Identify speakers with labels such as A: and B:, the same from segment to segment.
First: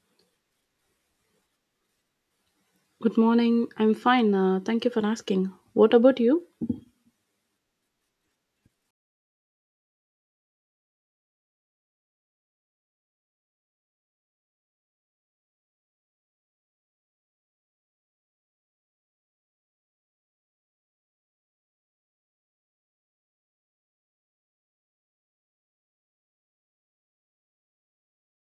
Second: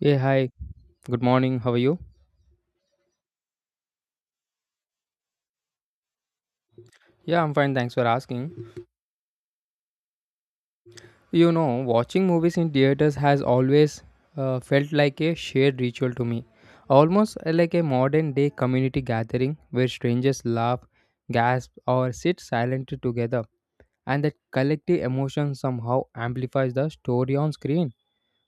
A: Hey, hi. Good morning. How are you?
B: Good morning. I'm fine. Thank you for asking. What about you?
A: Yeah, I'm fine. Thanks for asking. You know, watching movies in theaters has always felt like a shared ritual to me. Almost like a modern day community gathering where strangers laugh, gasp, or sit silently together. And that collective emotion somehow amplifies the story on screen.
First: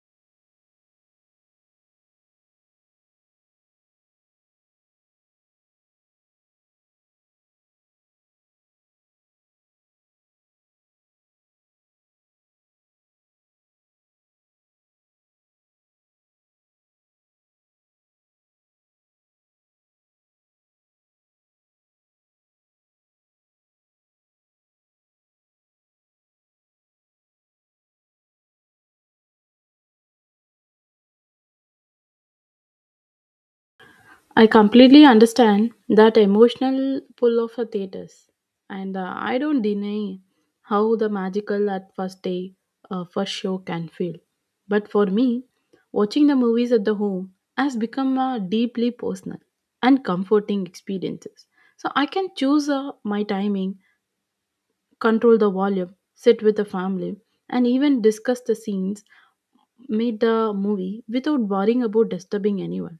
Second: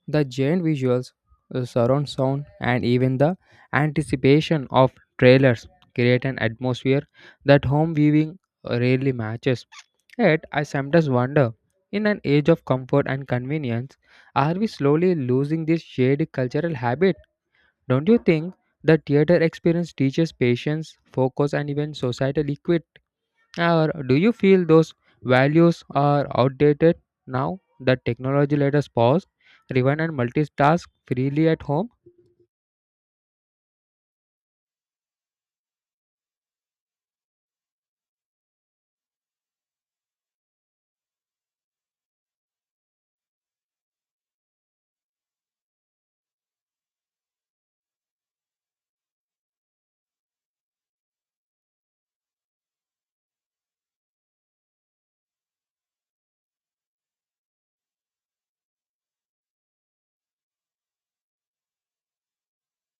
A: The giant visuals, the surround sound, and even the anticipation of trailers create an atmosphere that home viewing rarely matches. Yet, I sometimes wonder, in an age of comfort and convenience, are we slowly losing this shared cultural habit? Don't you think the theater experience teaches patience, focus, and even societal equity? Or do you feel those values are outdated now that technology let us pause, rewind, and multitask freely at home?
B: I completely understand that emotional pull of a theaters, and I don't deny how the magical at first day, first show can feel. But for me, watching the movies at the home has become a deeply personal and comforting experiences. So I can choose my timing control the volume, sit with the family, and even discuss the scenes made the movie without worrying about disturbing anyone.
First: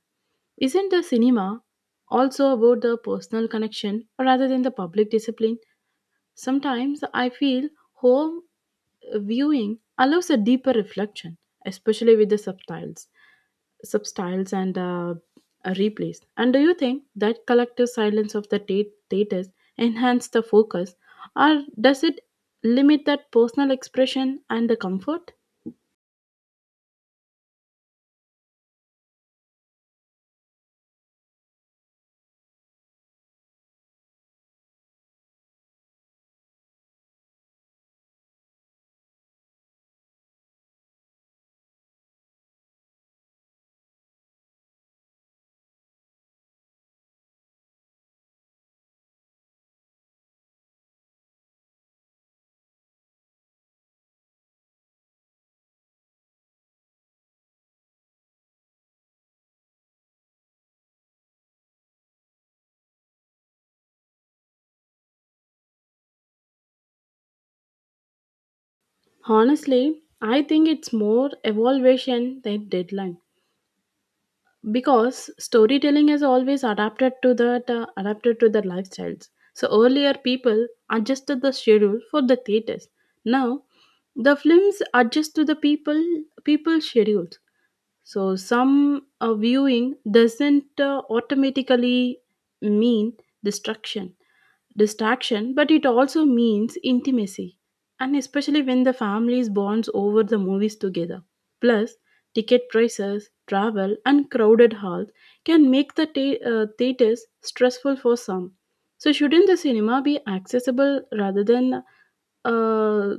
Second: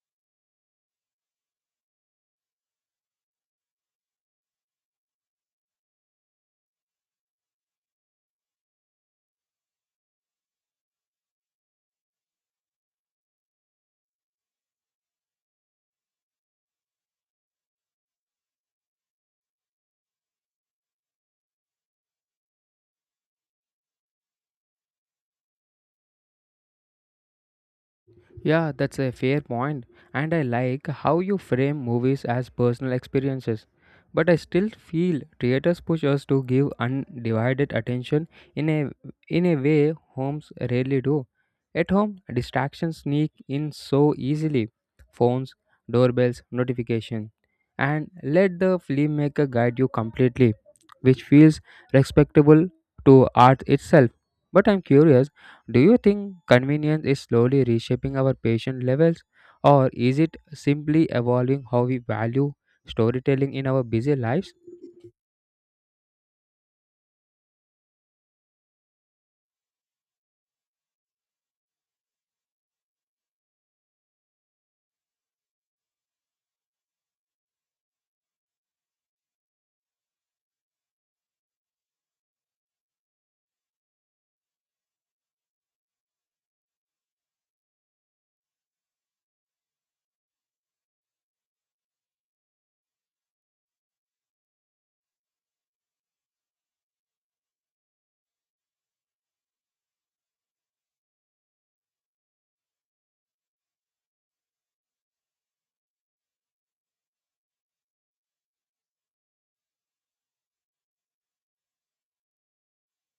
B: Isn't the cinema also about the personal connection rather than the public discipline? Sometimes I feel home viewing allows a deeper reflection, especially with the subtitles, subtitles and replays. And do you think that collective silence of the theaters enhance the focus, or does it limit that personal expression and the comfort?
A: Yeah, that's a fair point, and I like how you frame movies as personal experiences. But I still feel theaters push us to give undivided attention in a in a way homes rarely do. At home, distractions sneak in so easily. Phones, doorbells, notifications, and let the filmmaker guide you completely, which feels respectable to art itself. But I'm curious, do you think convenience is slowly reshaping our patient levels, or is it simply evolving how we value storytelling in our busy lives?
B: Honestly, I think it's more evaluation than deadline, because storytelling has always adapted to that adapted to their lifestyles. So earlier people adjusted the schedule for the theaters. Now the films adjust to the people schedules. So, some viewing doesn't automatically mean destruction, distraction, but it also means intimacy, and especially when the families bonds over the movies together. Plus, ticket prices, travel, and crowded halls can make the theaters stressful for some. So, shouldn't the cinema be accessible rather than uh,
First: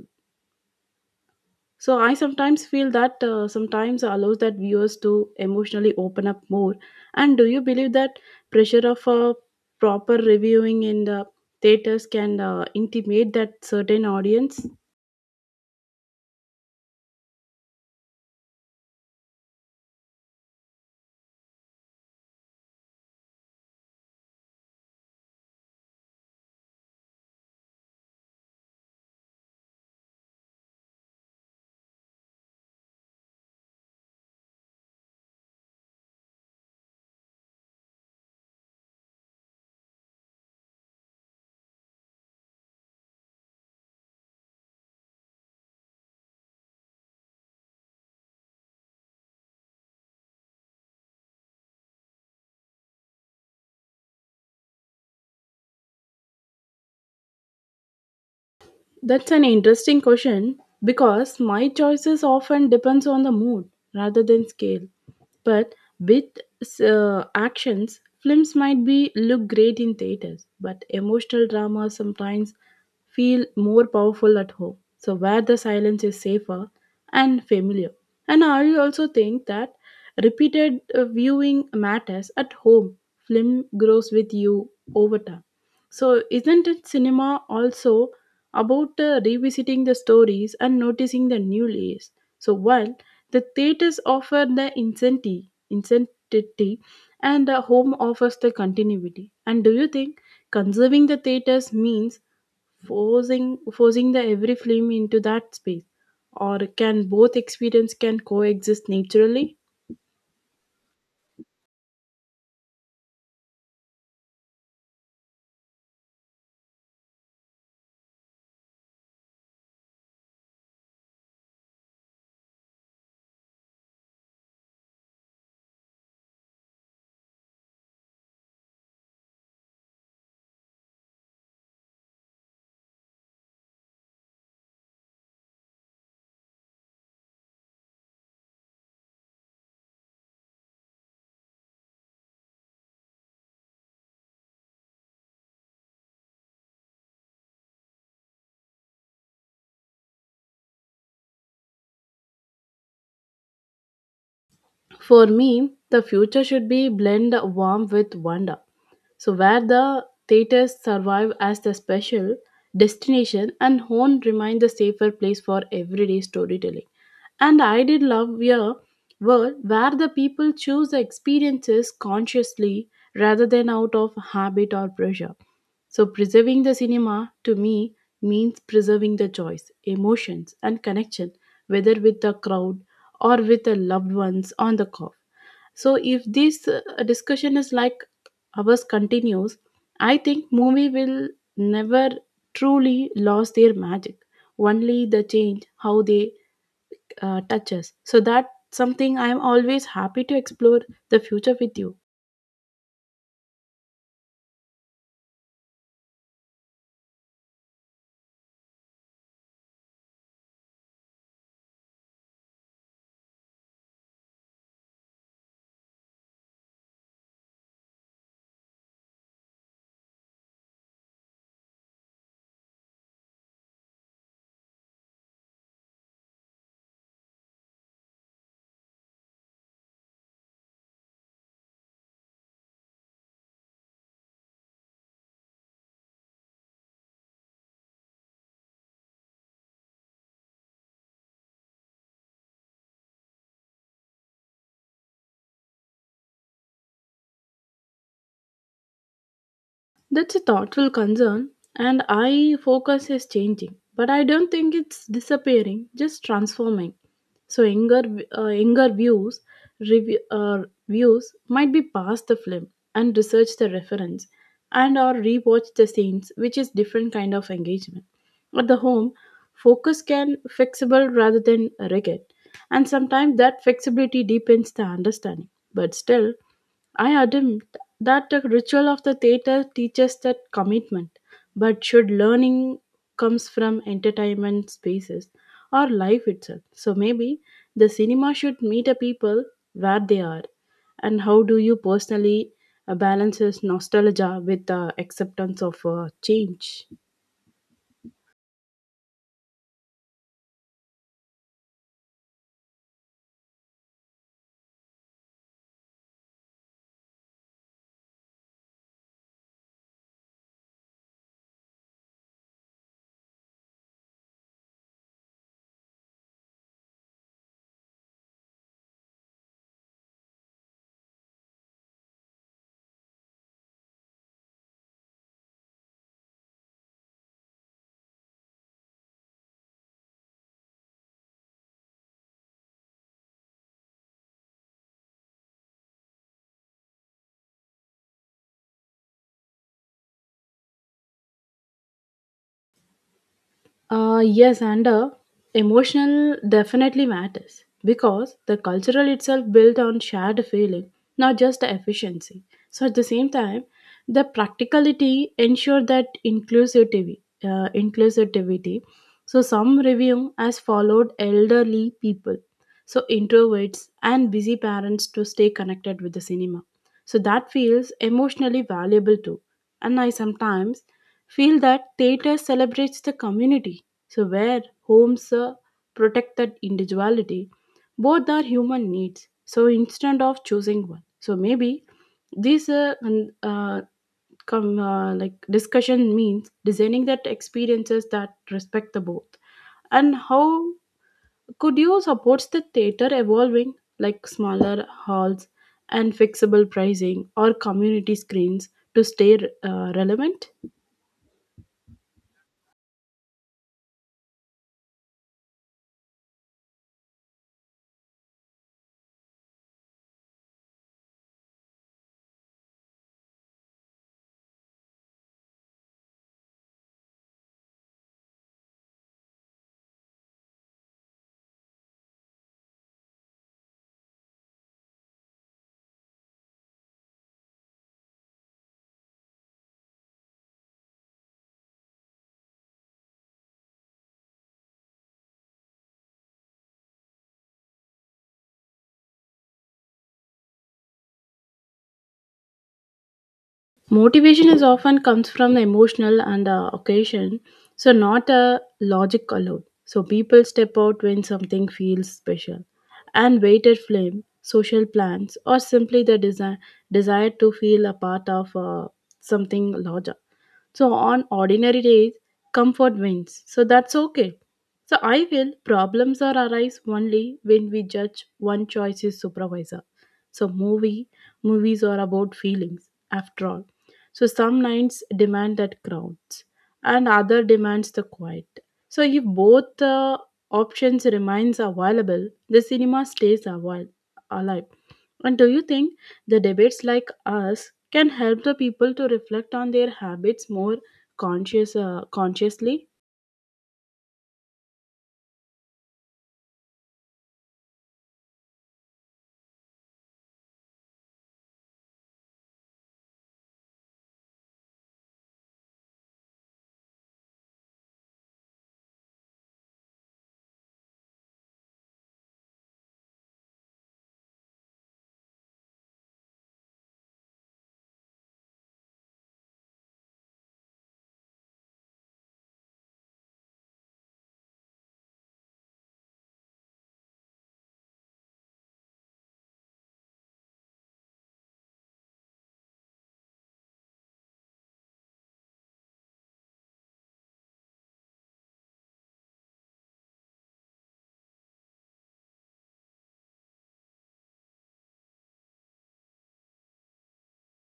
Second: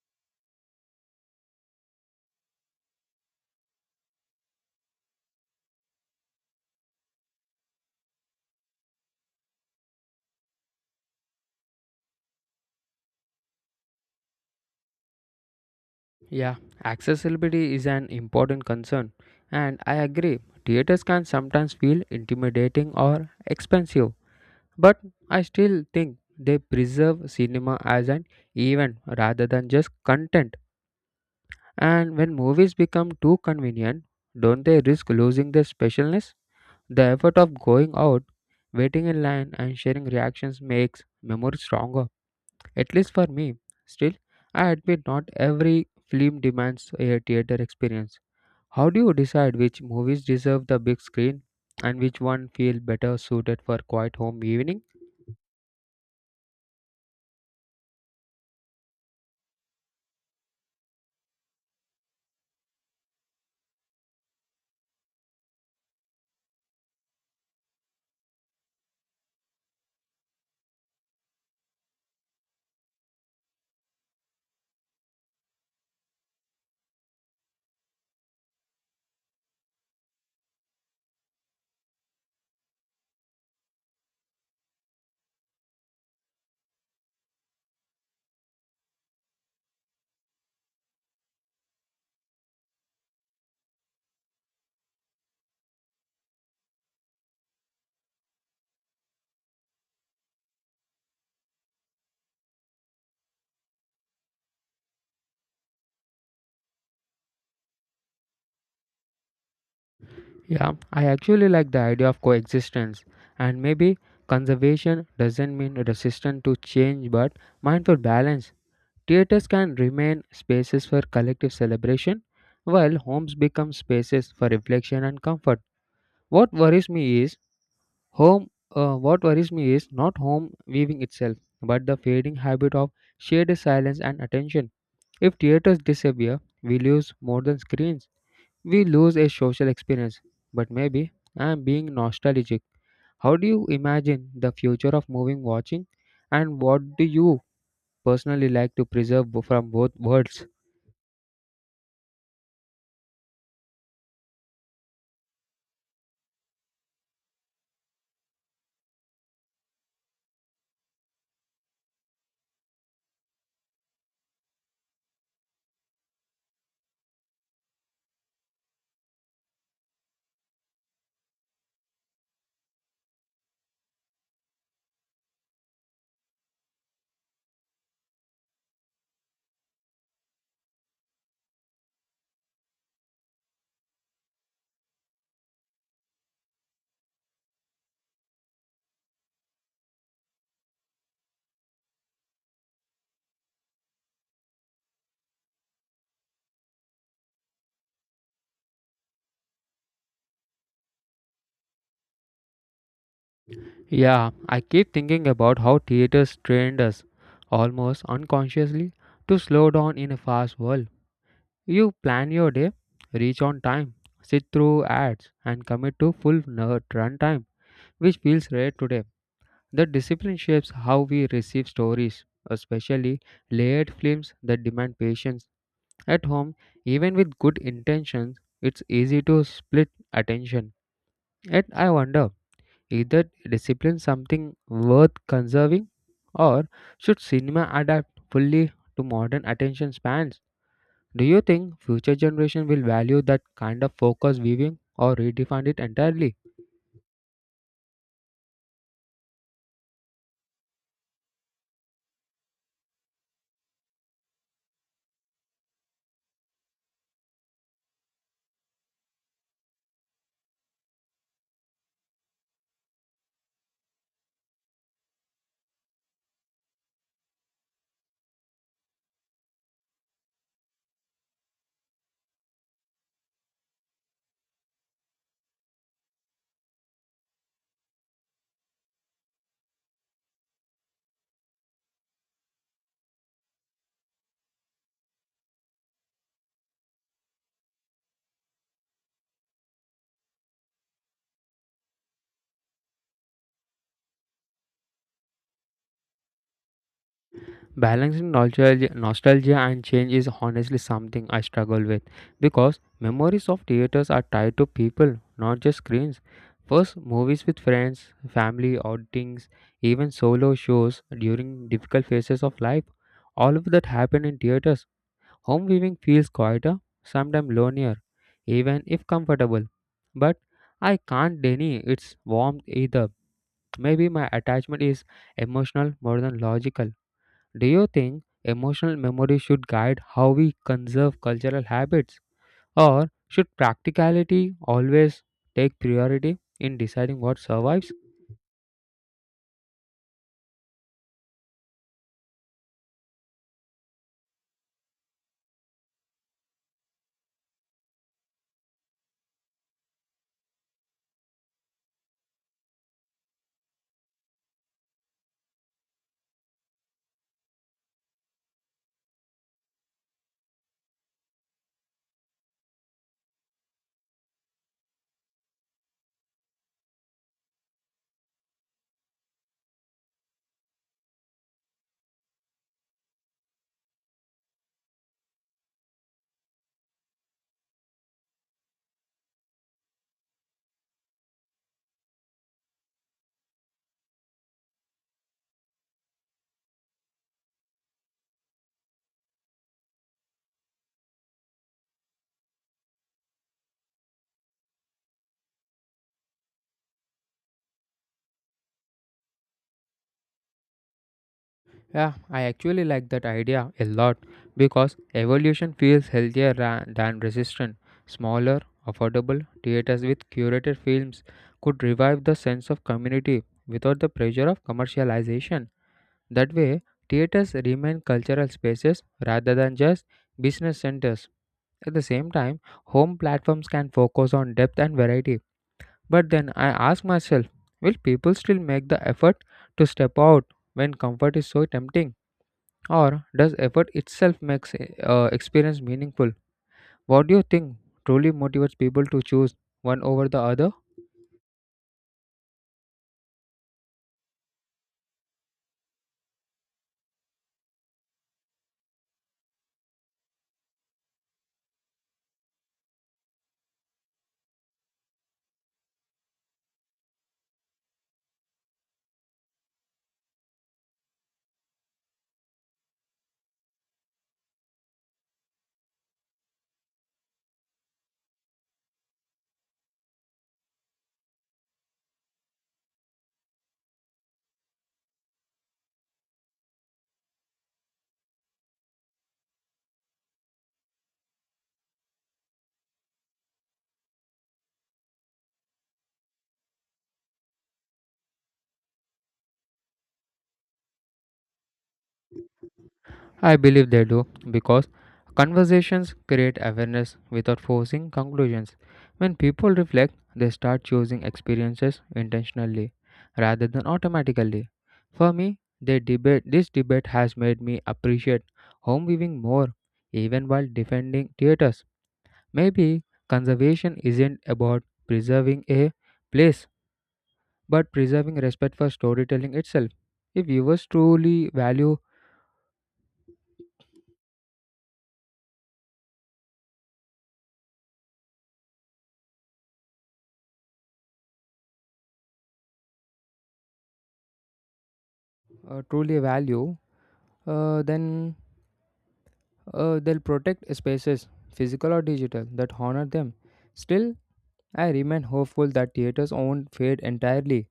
B: so I sometimes feel that sometimes allows that viewers to emotionally open up more. And do you believe that pressure of a proper reviewing in the theaters can intimidate that certain audience?
A: Yeah, accessibility is an important concern, and I agree. Theaters can sometimes feel intimidating or expensive, but I still think they preserve cinema as an event rather than just content. And when movies become too convenient, don't they risk losing their specialness? The effort of going out, waiting in line, and sharing reactions makes memories stronger, at least for me. Still, I admit not every film demands a theater experience. How do you decide which movies deserve the big screen and which one feel better suited for quiet home evening?
B: That's an interesting question because my choices often depends on the mood rather than scale. But with actions, films might be look great in theaters, but emotional drama sometimes feel more powerful at home. So, where the silence is safer and familiar. And I also think that repeated viewing matters at home. Film grows with you over time. So, isn't it cinema also about revisiting the stories and noticing the new layers? So, while the theaters offer the incentive, incentivity, and the home offers the continuity. And do you think conserving the theaters means forcing the every film into that space, or can both experience can coexist naturally?
A: Yeah, I actually like the idea of coexistence, and maybe conservation doesn't mean resistant to change but mindful balance. Theaters can remain spaces for collective celebration, while homes become spaces for reflection and comfort. What worries me is home. What worries me is not home weaving itself, but the fading habit of shared silence and attention. If theaters disappear, we lose more than screens. We lose a social experience. But maybe I am being nostalgic. How do you imagine the future of moving watching, and what do you personally like to preserve from both worlds?
B: For me, the future should be blend warmth with wonder, so where the theaters survive as the special destination and home remain the safer place for everyday storytelling. And I did love your word where the people choose the experiences consciously rather than out of habit or pressure. So preserving the cinema to me means preserving the choice, emotions and connection, whether with the crowd or with the loved ones on the cough. So if this discussion is like ours continues, I think movie will never truly lose their magic. Only the change how they touch us. So that's something I am always happy to explore the future with you.
A: Yeah, I keep thinking about how theaters trained us, almost unconsciously, to slow down in a fast world. You plan your day, reach on time, sit through ads, and commit to full nerd runtime, which feels rare today. The discipline shapes how we receive stories, especially layered films that demand patience. At home, even with good intentions, it's easy to split attention. Yet I wonder, either discipline something worth conserving, or should cinema adapt fully to modern attention spans? Do you think future generation will value that kind of focus viewing or redefine it entirely?
B: That's a thoughtful concern, and eye focus is changing. But I don't think it's disappearing, just transforming. So younger views might be past the film and research the reference, and or rewatch the scenes, which is different kind of engagement. At the home, focus can flexible rather than rigid, and sometimes that flexibility deepens the understanding. But still, I admit that the ritual of the theater teaches that commitment. But should learning comes from entertainment spaces or life itself? So maybe the cinema should meet the people where they are. And how do you personally balance nostalgia with the acceptance of change?
A: Balancing nostalgia and change is honestly something I struggle with because memories of theaters are tied to people, not just screens. First, movies with friends, family, outings, even solo shows during difficult phases of life. All of that happened in theaters. Home viewing feels quieter, sometimes lonelier, even if comfortable. But I can't deny its warmth either. Maybe my attachment is emotional more than logical. Do you think emotional memory should guide how we conserve cultural habits, or should practicality always take priority in deciding what survives?
B: Yes, and emotional definitely matters because the cultural itself built on shared feeling, not just the efficiency. So at the same time, the practicality ensure that inclusivity. So some review has followed elderly people, so introverts and busy parents to stay connected with the cinema. So that feels emotionally valuable too. And I sometimes feel that theater celebrates the community, so where homes protect that individuality. Both are human needs, so instead of choosing one. So maybe this like discussion means designing that experiences that respect the both. And how could you support the theater evolving like smaller halls and fixable pricing or community screens to stay relevant?
A: Yeah, I actually like that idea a lot because evolution feels healthier than resistant. Smaller, affordable theaters with curated films could revive the sense of community without the pressure of commercialization. That way, theaters remain cultural spaces rather than just business centers. At the same time, home platforms can focus on depth and variety. But then I ask myself, will people still make the effort to step out when comfort is so tempting? Or does effort itself make experience meaningful? What do you think truly motivates people to choose one over the other?
B: Motivation is often comes from the emotional and occasion, so not a logic alone. So people step out when something feels special, and weighted flame, social plans, or simply the desire to feel a part of something larger. So on ordinary days, comfort wins. So that's okay. So I feel problems are arise only when we judge one choice is supervisor. So movies are about feelings after all, so some nights demand that crowds, and other demands the quiet. So if both the options remains available, the cinema stays alive. And do you think the debates like us can help the people to reflect on their habits more consciously?
A: I believe they do because conversations create awareness without forcing conclusions. When people reflect, they start choosing experiences intentionally rather than automatically. For me, they debate this debate has made me appreciate home viewing more even while defending theaters. Maybe conservation isn't about preserving a place but preserving respect for storytelling itself. If viewers truly value then they'll protect spaces, physical or digital, that honor them. Still, I remain hopeful that theaters won't fade entirely.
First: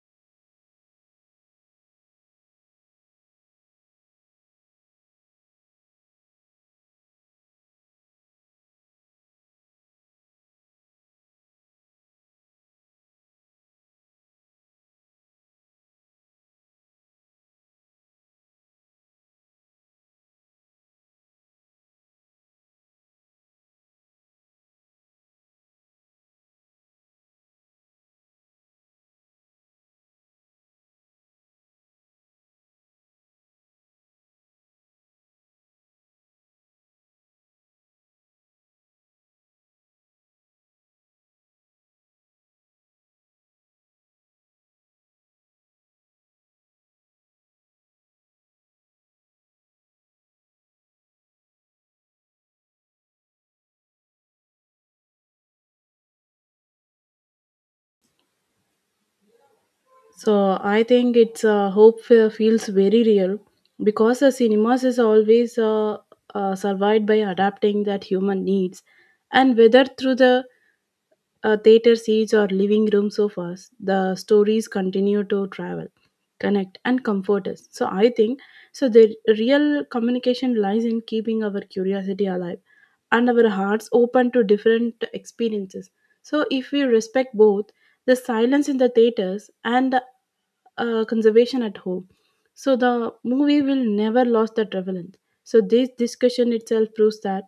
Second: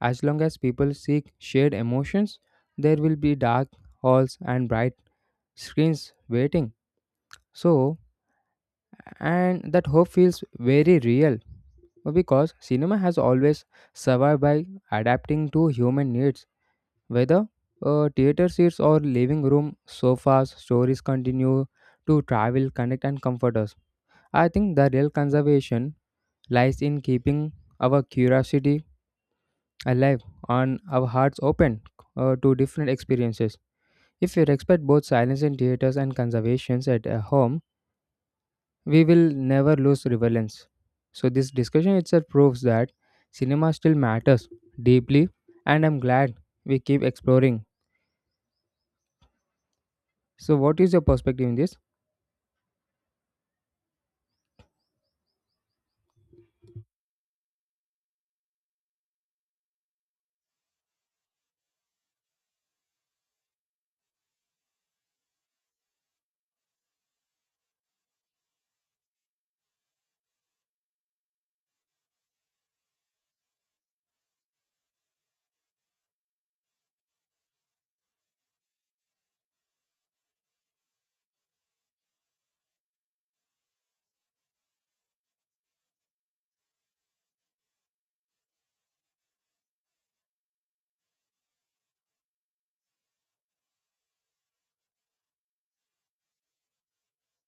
A: As long as people seek shared emotions, there will be dark halls and bright screens waiting. So, and that hope feels very real because cinema has always survived by adapting to human needs. Whether theater seats or living room sofas, stories continue to travel, connect, and comfort us. I think the real conservation lies in keeping our curiosity alive and our hearts open to different experiences. If we respect both silence in theaters and conservations at home, we will never lose relevance. So this discussion itself proves that cinema still matters deeply, and I'm glad we keep exploring. So, what is your perspective in this?
B: So I think it's hope feels very real because the cinemas is always survived by adapting that human needs, and whether through the theater seats or living room sofas, the stories continue to travel, connect, and comfort us. So I think so. The real communication lies in keeping our curiosity alive and our hearts open to different experiences. So, if we respect both the silence in the theaters and the conservation at home, so the movie will never lose that relevance. So, this discussion itself proves that.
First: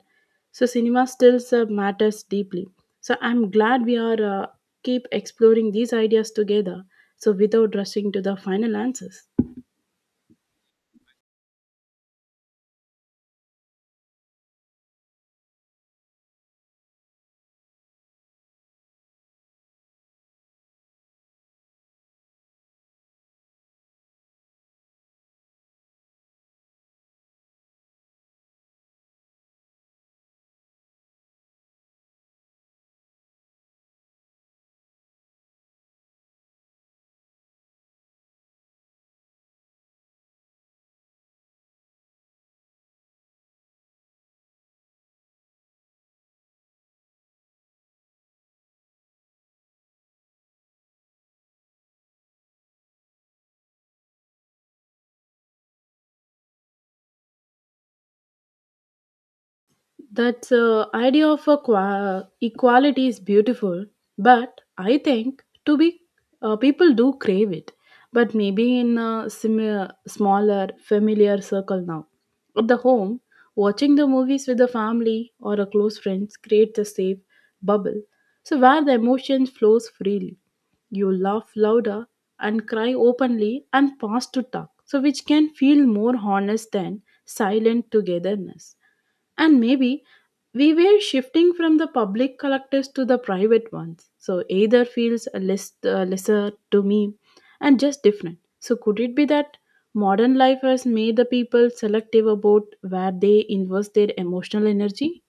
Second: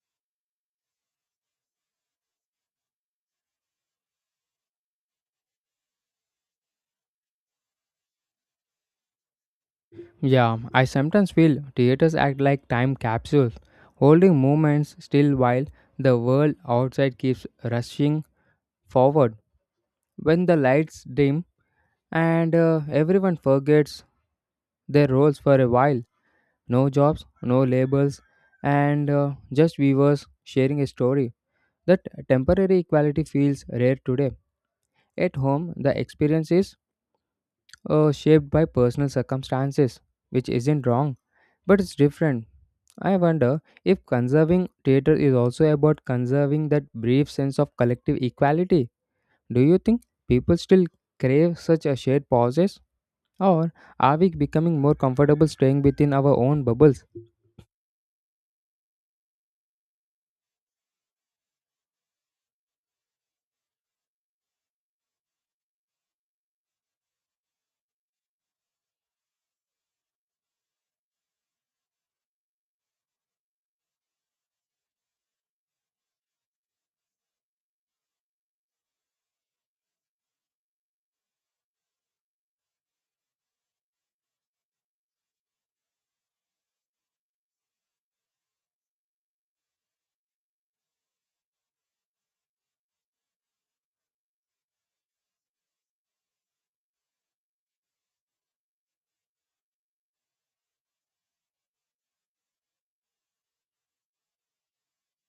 B: So, cinema still matters deeply. So, I'm glad we are keep exploring these ideas together. So, without rushing to the final answers.
A: Yeah, I sometimes feel theaters act like time capsules, holding moments still while the world outside keeps rushing forward. When the lights dim and everyone forgets their roles for a while, no jobs, no labels, and just viewers sharing a story. That temporary equality feels rare today. At home, the experience is shaped by personal circumstances, which isn't wrong, but it's different. I wonder if conserving theatre is also about conserving that brief sense of collective equality. Do you think people still crave such a shared pauses? Or are we becoming more comfortable staying within our own bubbles?
B: That idea of a equality is beautiful, but I think to be people do crave it, but maybe in a smaller, familiar circle now. At the home, watching the movies with the family or a close friends creates a safe bubble, so where the emotions flows freely. You laugh louder and cry openly and pass to talk, so which can feel more honest than silent togetherness. And maybe we were shifting from the public collectors to the private ones. So either feels a lesser to me and just different. So could it be that modern life has made the people selective about where they invest their emotional energy?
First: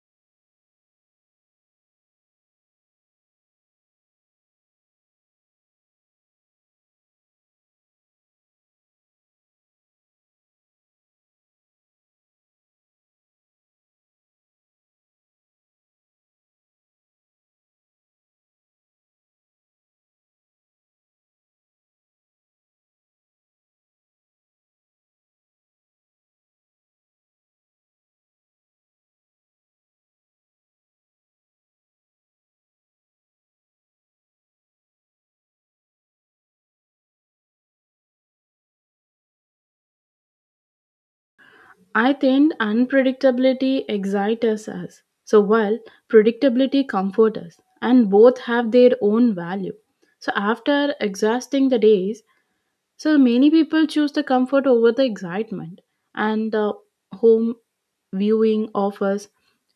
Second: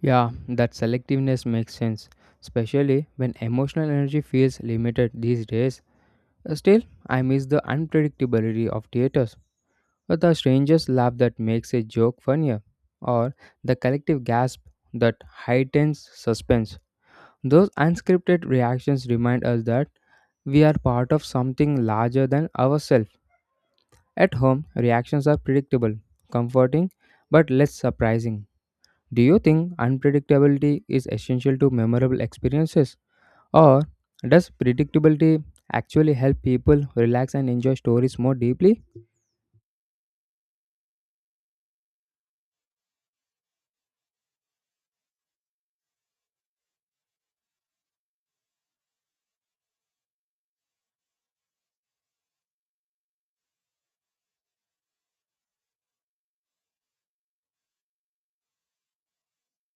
A: Yeah, that selectiveness makes sense, especially when emotional energy feels limited these days. Still, I miss the unpredictability of theatres, the stranger's laugh that makes a joke funnier, or the collective gasp that heightens suspense. Those unscripted reactions remind us that we are part of something larger than ourselves. At home, reactions are predictable, comforting, but less surprising. Do you think unpredictability is essential to memorable experiences? Or does predictability actually help people relax and enjoy stories more deeply?
B: I think unpredictability excites us. So while predictability comforts us, and both have their own value. So after exhausting the days, so many people choose the comfort over the excitement and the home viewing offers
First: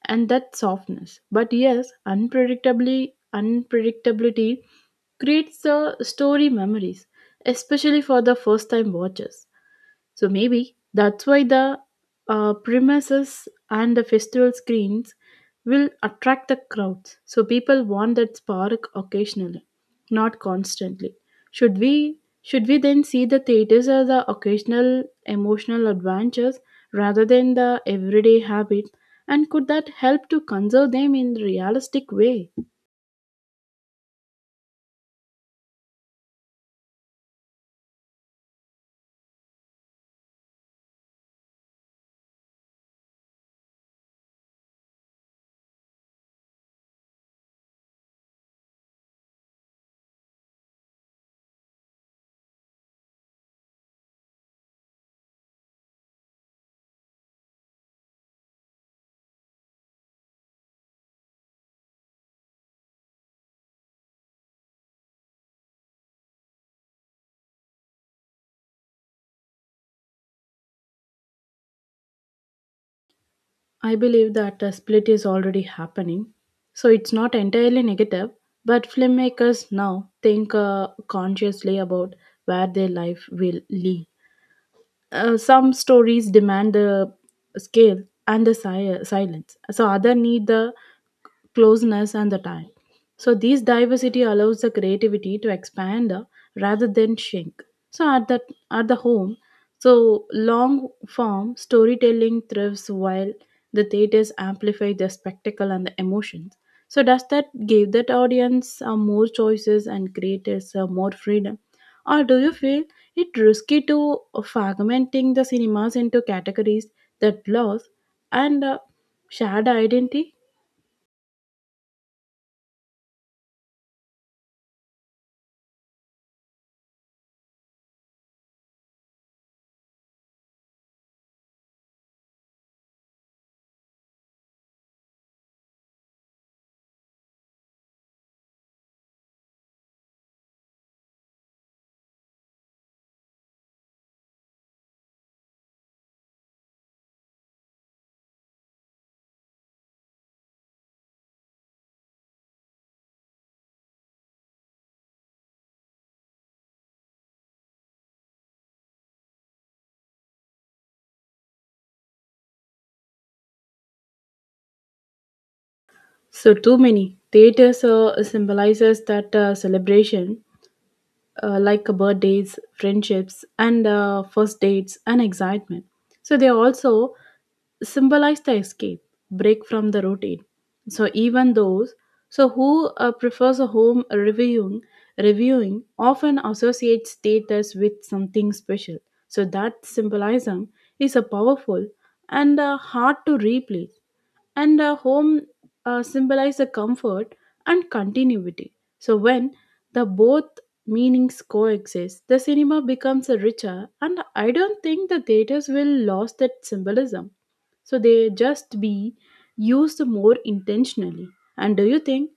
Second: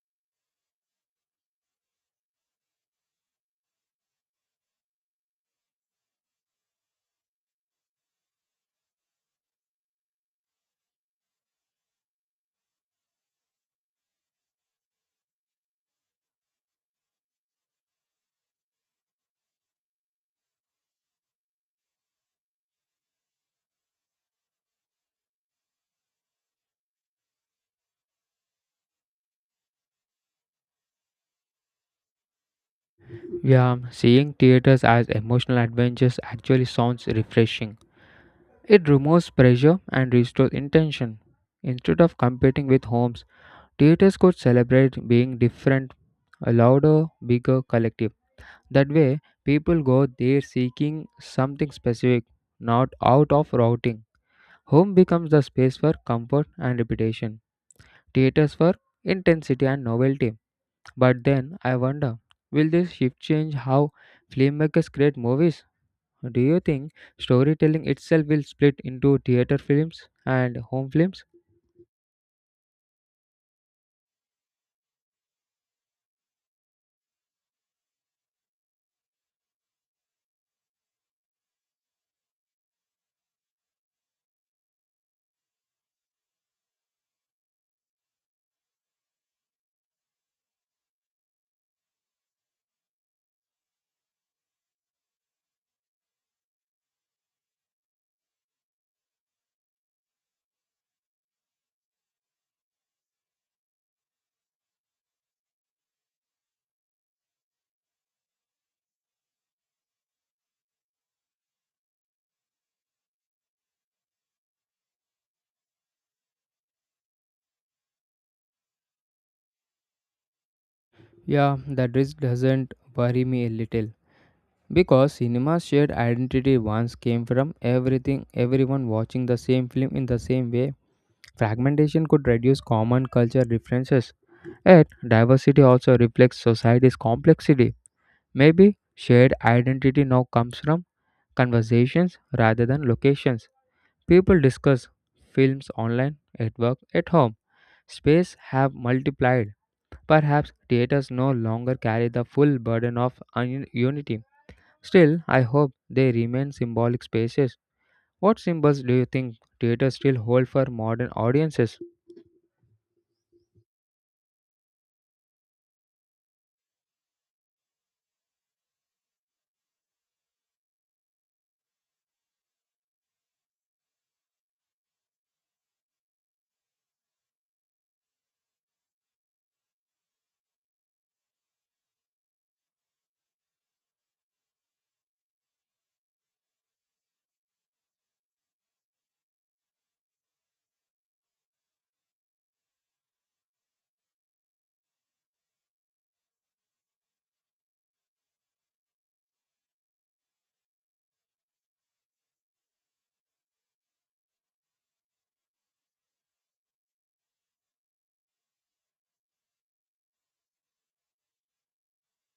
B: and that softness. But yes, unpredictably unpredictability creates the story memories, especially for the first time watchers. So maybe that's why the premises and the festival screens will attract the crowds. So people want that spark occasionally, not constantly. Should we should we then see the theaters as the occasional emotional adventures rather than the everyday habit? And could that help to conserve them in realistic way?
A: Yeah, seeing theaters as emotional adventures actually sounds refreshing. It removes pressure and restores intention. Instead of competing with homes, theaters could celebrate being different, a louder, bigger collective. That way, people go there seeking something specific, not out of routing. Home becomes the space for comfort and repetition, theaters for intensity and novelty. But then I wonder, will this shift change how filmmakers create movies? Do you think storytelling itself will split into theater films and home films?
B: I believe that a split is already happening. So it's not entirely negative, but filmmakers now think consciously about where their life will lead. Some stories demand the scale and the silence. So other need the closeness and the time. So this diversity allows the creativity to expand rather than shrink. So at the home, so long form storytelling thrives while the theaters amplify the spectacle and the emotions. So does that give that audience more choices and creators more freedom? Or do you feel it risky to fragmenting the cinemas into categories that lost and shared identity?
A: Yeah, that risk doesn't worry me a little. Because cinema's shared identity once came from everything, everyone watching the same film in the same way, fragmentation could reduce common culture differences. Yet, diversity also reflects society's complexity. Maybe shared identity now comes from conversations rather than locations. People discuss films online, at work, at home. Space have multiplied. Perhaps theaters no longer carry the full burden of unity. Still, I hope they remain symbolic spaces. What symbols do you think theaters still hold for modern audiences?
B: So too many theaters symbolizes that celebration, like birthdays, friendships, and first dates and excitement. So they also symbolize the escape, break from the routine. So even those so who prefers a home reviewing often associates status with something special. So that symbolism is a powerful and hard to replace, and a home symbolize the comfort and continuity, so when the both meanings coexist the cinema becomes a richer, and I don't think the theaters will lose that symbolism, so they just be used more intentionally. And do you think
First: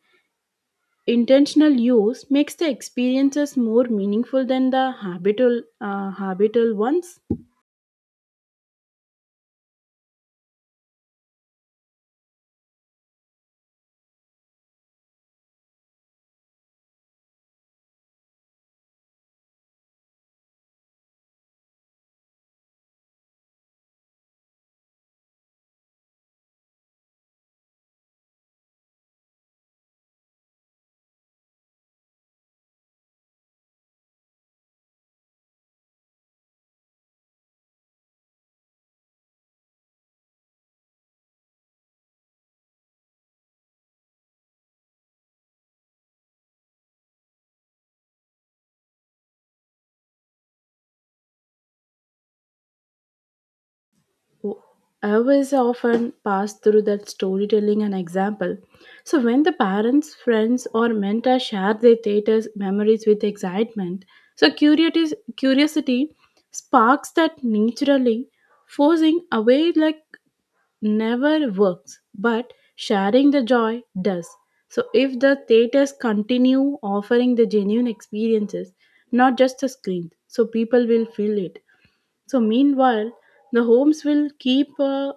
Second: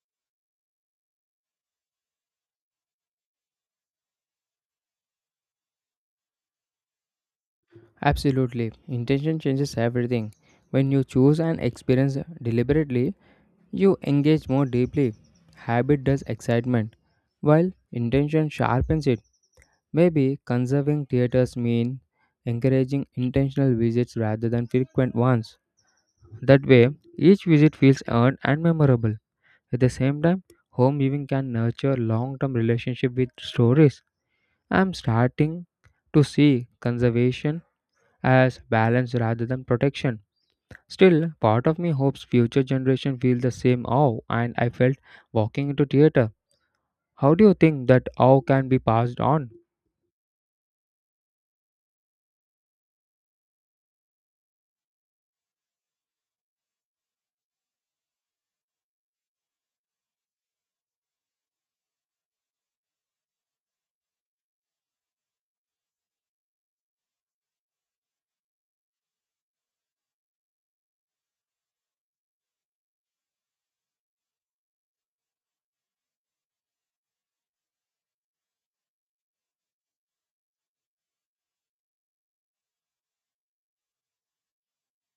B: intentional use makes the experiences more meaningful than the habitual ones?
A: Absolutely. Intention changes everything. When you choose an experience deliberately, you engage more deeply. Habit does excitement, while intention sharpens it. Maybe conserving theaters mean encouraging intentional visits rather than frequent ones. That way, each visit feels earned and memorable. At the same time, home viewing can nurture long-term relationship with stories. I'm starting to see conservation as balance rather than protection. Still, part of me hopes future generation feel the same awe and I felt walking into theater. How do you think that awe can be passed on?
B: I was often passed through that storytelling and example. So when the parents, friends, or mentor share their theater's memories with excitement, so curiosity sparks that naturally. Forcing away like never works, but sharing the joy does. So if the theaters continue offering the genuine experiences, not just the screen, so people will feel it. So, meanwhile, the homes will keep uh,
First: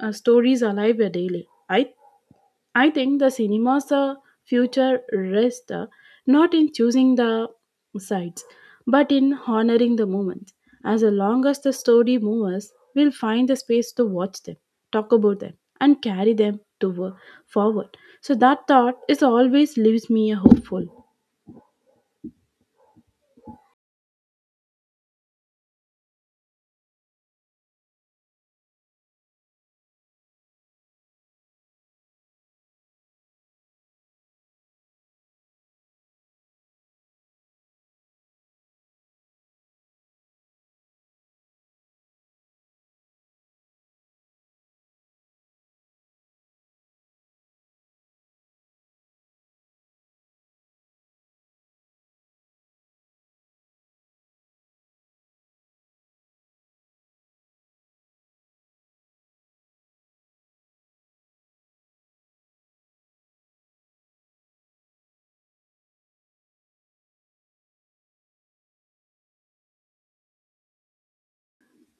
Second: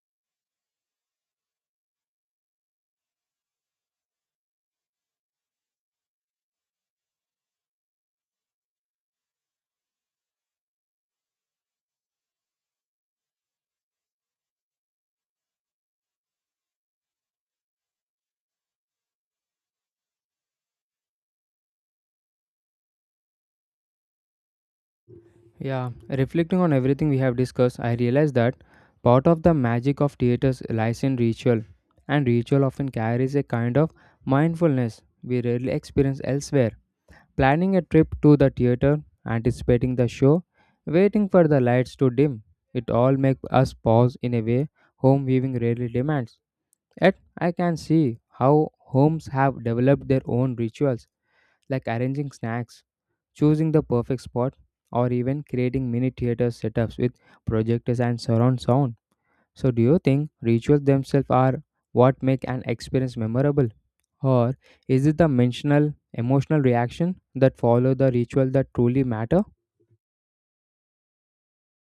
B: uh, stories alive daily. I think the cinema's future rests not in choosing the sites, but in honoring the moment. As long as the story moves, we'll find the space to watch them, talk about them, and carry them to forward. So that thought is always leaves me a hopeful.
A: Yeah, reflecting on everything we have discussed, I realized that part of the magic of theaters lies in ritual, and ritual often carries a kind of mindfulness we rarely experience elsewhere. Planning a trip to the theater, anticipating the show, waiting for the lights to dim. It all makes us pause in a way home viewing rarely demands. Yet, I can see how homes have developed their own rituals, like arranging snacks, choosing the perfect spot, or even creating mini theater setups with projectors and surround sound. So, do you think rituals themselves are what make an experience memorable? Or is it the mental, emotional reaction that follow the ritual that truly matter?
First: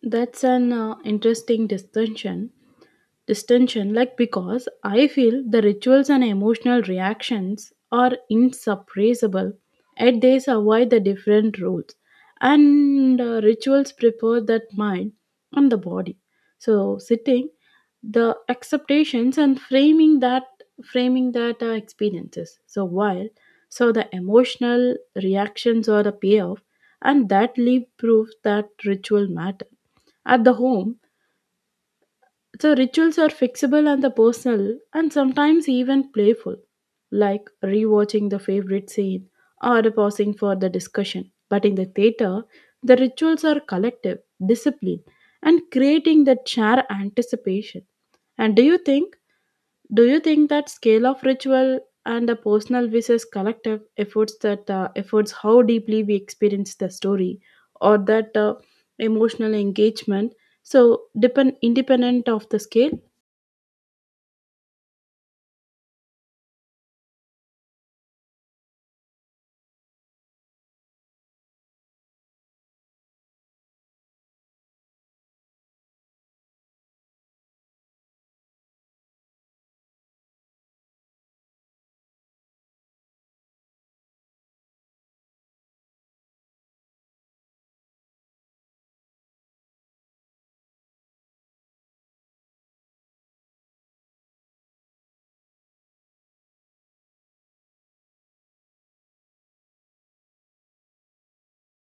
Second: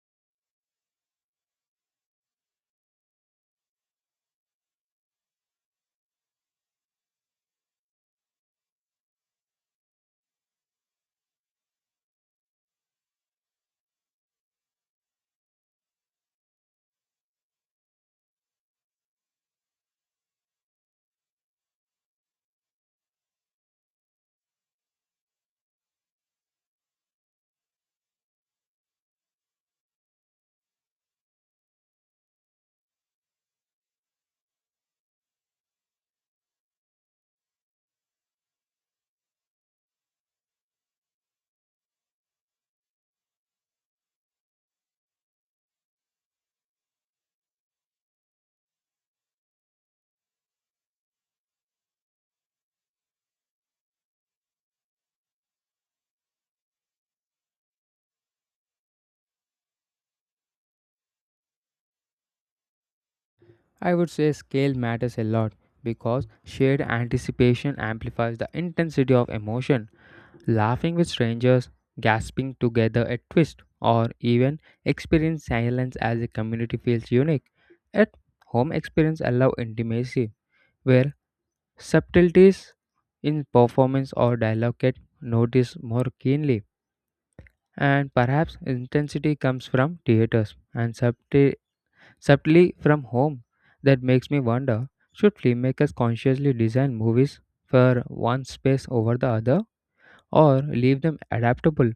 B: That's an interesting discussion. Distension, like because I feel the rituals and emotional reactions are insuppressible, yet they survive the different roles. And rituals prepare that mind and the body. So sitting, the acceptations and framing that experiences. So while so the emotional reactions or the payoff, and that leave proof that ritual matter. At the home, so rituals are fixable and the personal and sometimes even playful, like rewatching the favorite scene or pausing for the discussion. But in the theater, the rituals are collective, disciplined, and creating that shared anticipation. And do you think that scale of ritual and the personal versus collective efforts that efforts how deeply we experience the story, or that emotional engagement so depend independent of the scale?
A: I would say scale matters a lot because shared anticipation amplifies the intensity of emotion. Laughing with strangers, gasping together at twist, or even experience silence as a community feels unique. At home experience allow intimacy, where subtleties in performance or dialogue get noticed more keenly. And perhaps intensity comes from theaters and subtly from home. That makes me wonder, should filmmakers consciously design movies for one space over the other or leave them adaptable?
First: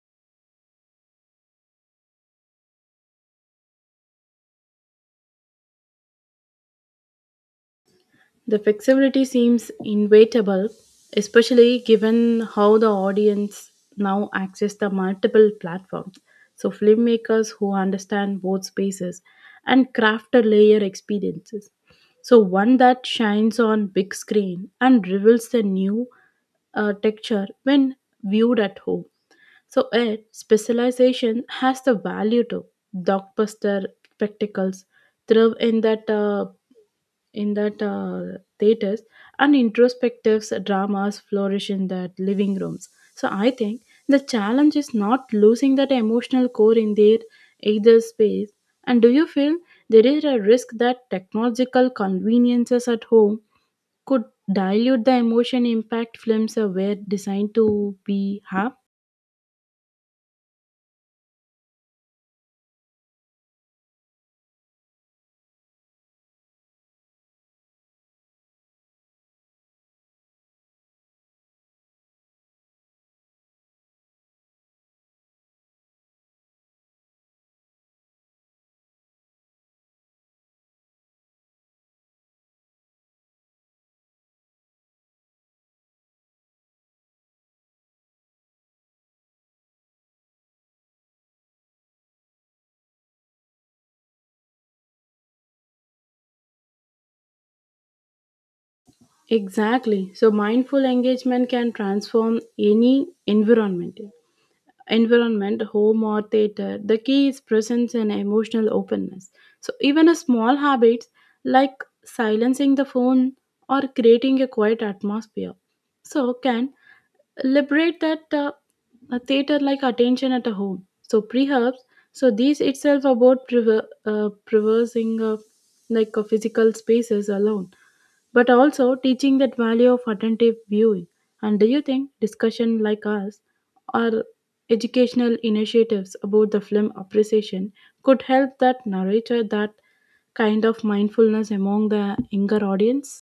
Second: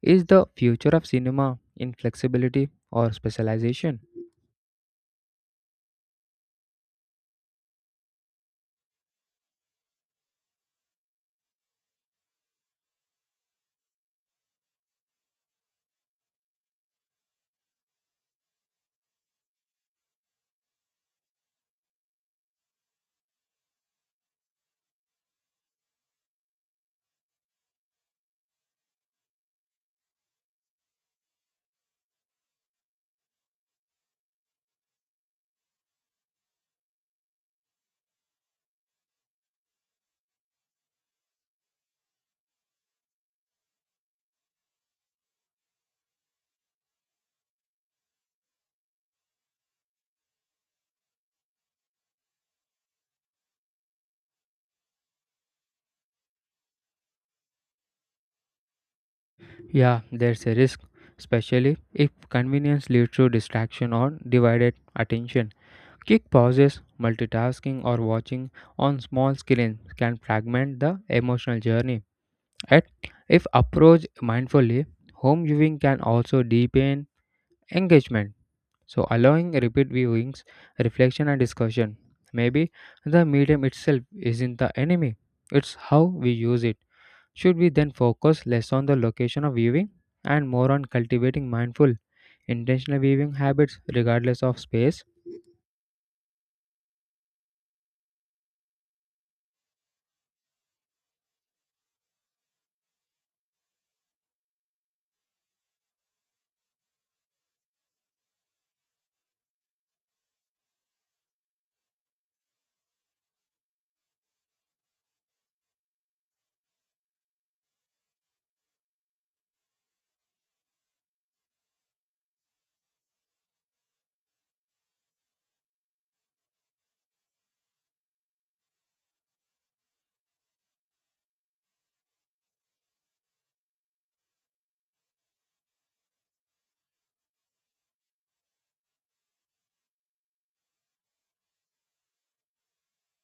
A: Is the future of cinema in flexibility or specialization?
B: The flexibility seems inevitable, especially given how the audience now access the multiple platforms. So filmmakers who understand both spaces and craft a layer experiences. So one that shines on big screen and reveals the new texture when viewed at home. So it specialization has the value to blockbuster spectacles thrive in that theaters and introspective dramas flourish in that living rooms, so I think the challenge is not losing that emotional core in their either space. And do you feel there is a risk that technological conveniences at home could dilute the emotion impact films were designed to be have?
A: Yeah, there's a risk, especially if convenience leads to distraction or divided attention. Quick pauses, multitasking, or watching on small screens can fragment the emotional journey. Yet, if approached mindfully, home viewing can also deepen engagement. So, allowing repeat viewings, reflection, and discussion. Maybe the medium itself isn't the enemy, it's how we use it. Should we then focus less on the location of viewing and more on cultivating mindful, intentional viewing habits regardless of space?
B: Exactly, so mindful engagement can transform any environment, home or theater, the key is presence and emotional openness. So even a small habits like silencing the phone or creating a quiet atmosphere so can liberate that a theater like attention at a home. So perhaps so these itself about preversing physical spaces alone, but also teaching that value of attentive viewing. And do you think discussion like us are educational initiatives about the film appreciation could help that narrator that kind of mindfulness among the younger audience.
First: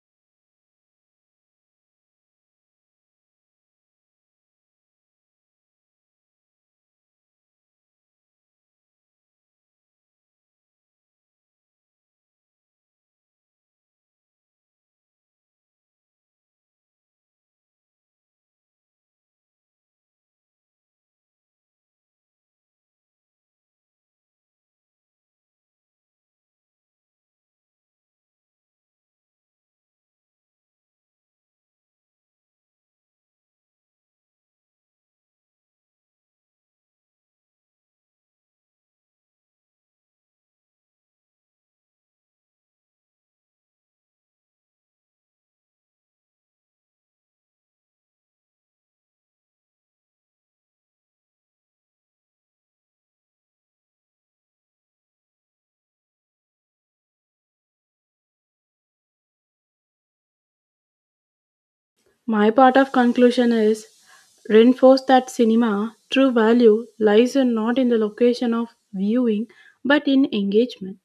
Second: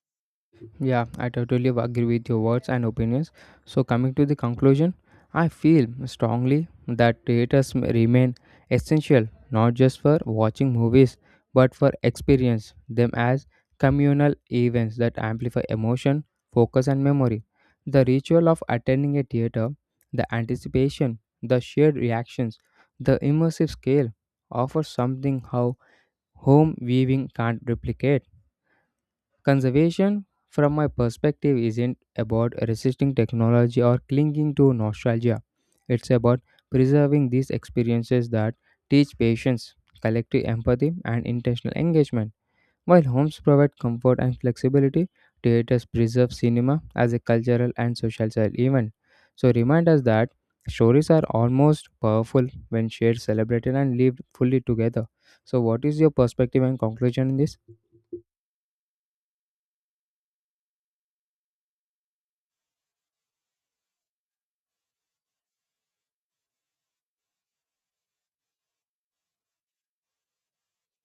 A: Yeah, I totally agree with your words and opinions. So, coming to the conclusion, I feel strongly that theaters remain essential not just for watching movies but for experience them as communal events that amplify emotion, focus, and memory. The ritual of attending a theater, the anticipation, the shared reactions, the immersive scale offer something how home viewing can't replicate. Conservation, from my perspective, isn't about resisting technology or clinging to nostalgia. It's about preserving these experiences that teach patience, collective empathy, and intentional engagement. While homes provide comfort and flexibility, theaters preserve cinema as a cultural and social event. So remind us that stories are almost powerful when shared, celebrated, and lived fully together. So, what is your perspective and conclusion in this?
B: My part of conclusion is reinforce that cinema true value lies in not in the location of viewing, but in engagement,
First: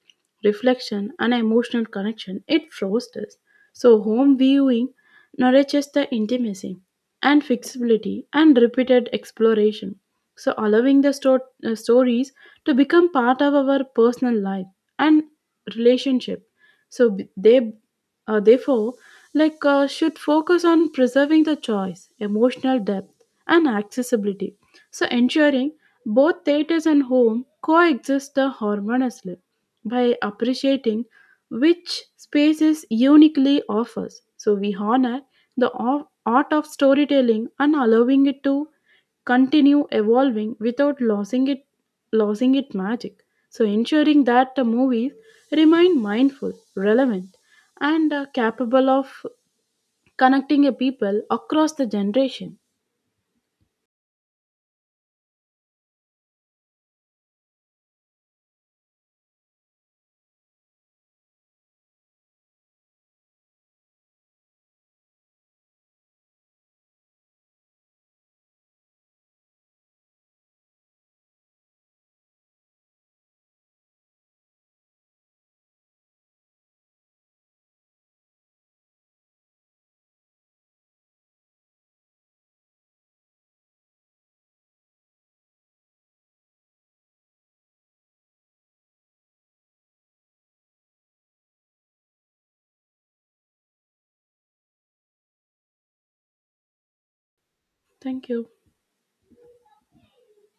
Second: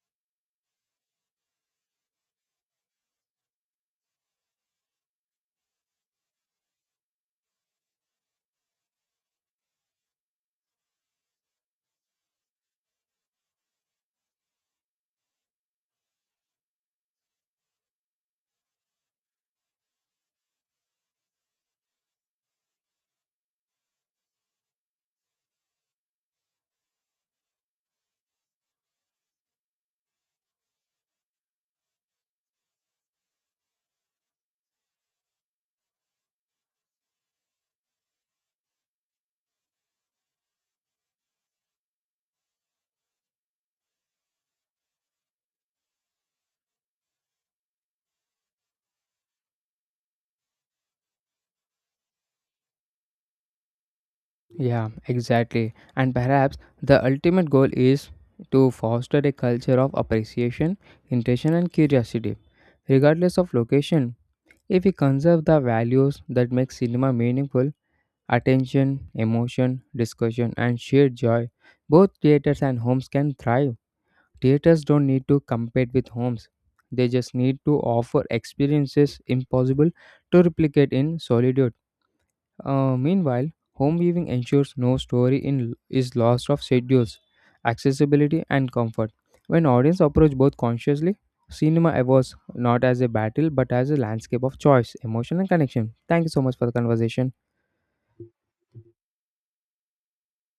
B: reflection and emotional connection it fosters. So home viewing nourishes the intimacy and flexibility and repeated exploration. So allowing the stories to become part of our personal life and relationship. So they therefore should focus on preserving the choice, emotional depth, and accessibility. So ensuring both theaters and home coexist harmoniously by appreciating which spaces uniquely offers. So we honor the art of storytelling and allowing it to continue evolving without losing its magic. So ensuring that the movies remain mindful, relevant, and capable of connecting a people across the generation.
A: Yeah, exactly. And perhaps the ultimate goal is to foster a culture of appreciation, intention, and curiosity, regardless of location. If we conserve the values that make cinema meaningful attention, emotion, discussion, and shared joy, both theaters and homes can thrive. Theaters don't need to compete with homes, they just need to offer experiences impossible to replicate in solitude. Meanwhile, home viewing ensures no story in, is lost of schedules, accessibility, and comfort. When audience approach both consciously, cinema evolves not as a battle but as a landscape of choice, emotion, and connection. Thank you so much for the conversation.
B: Thank you.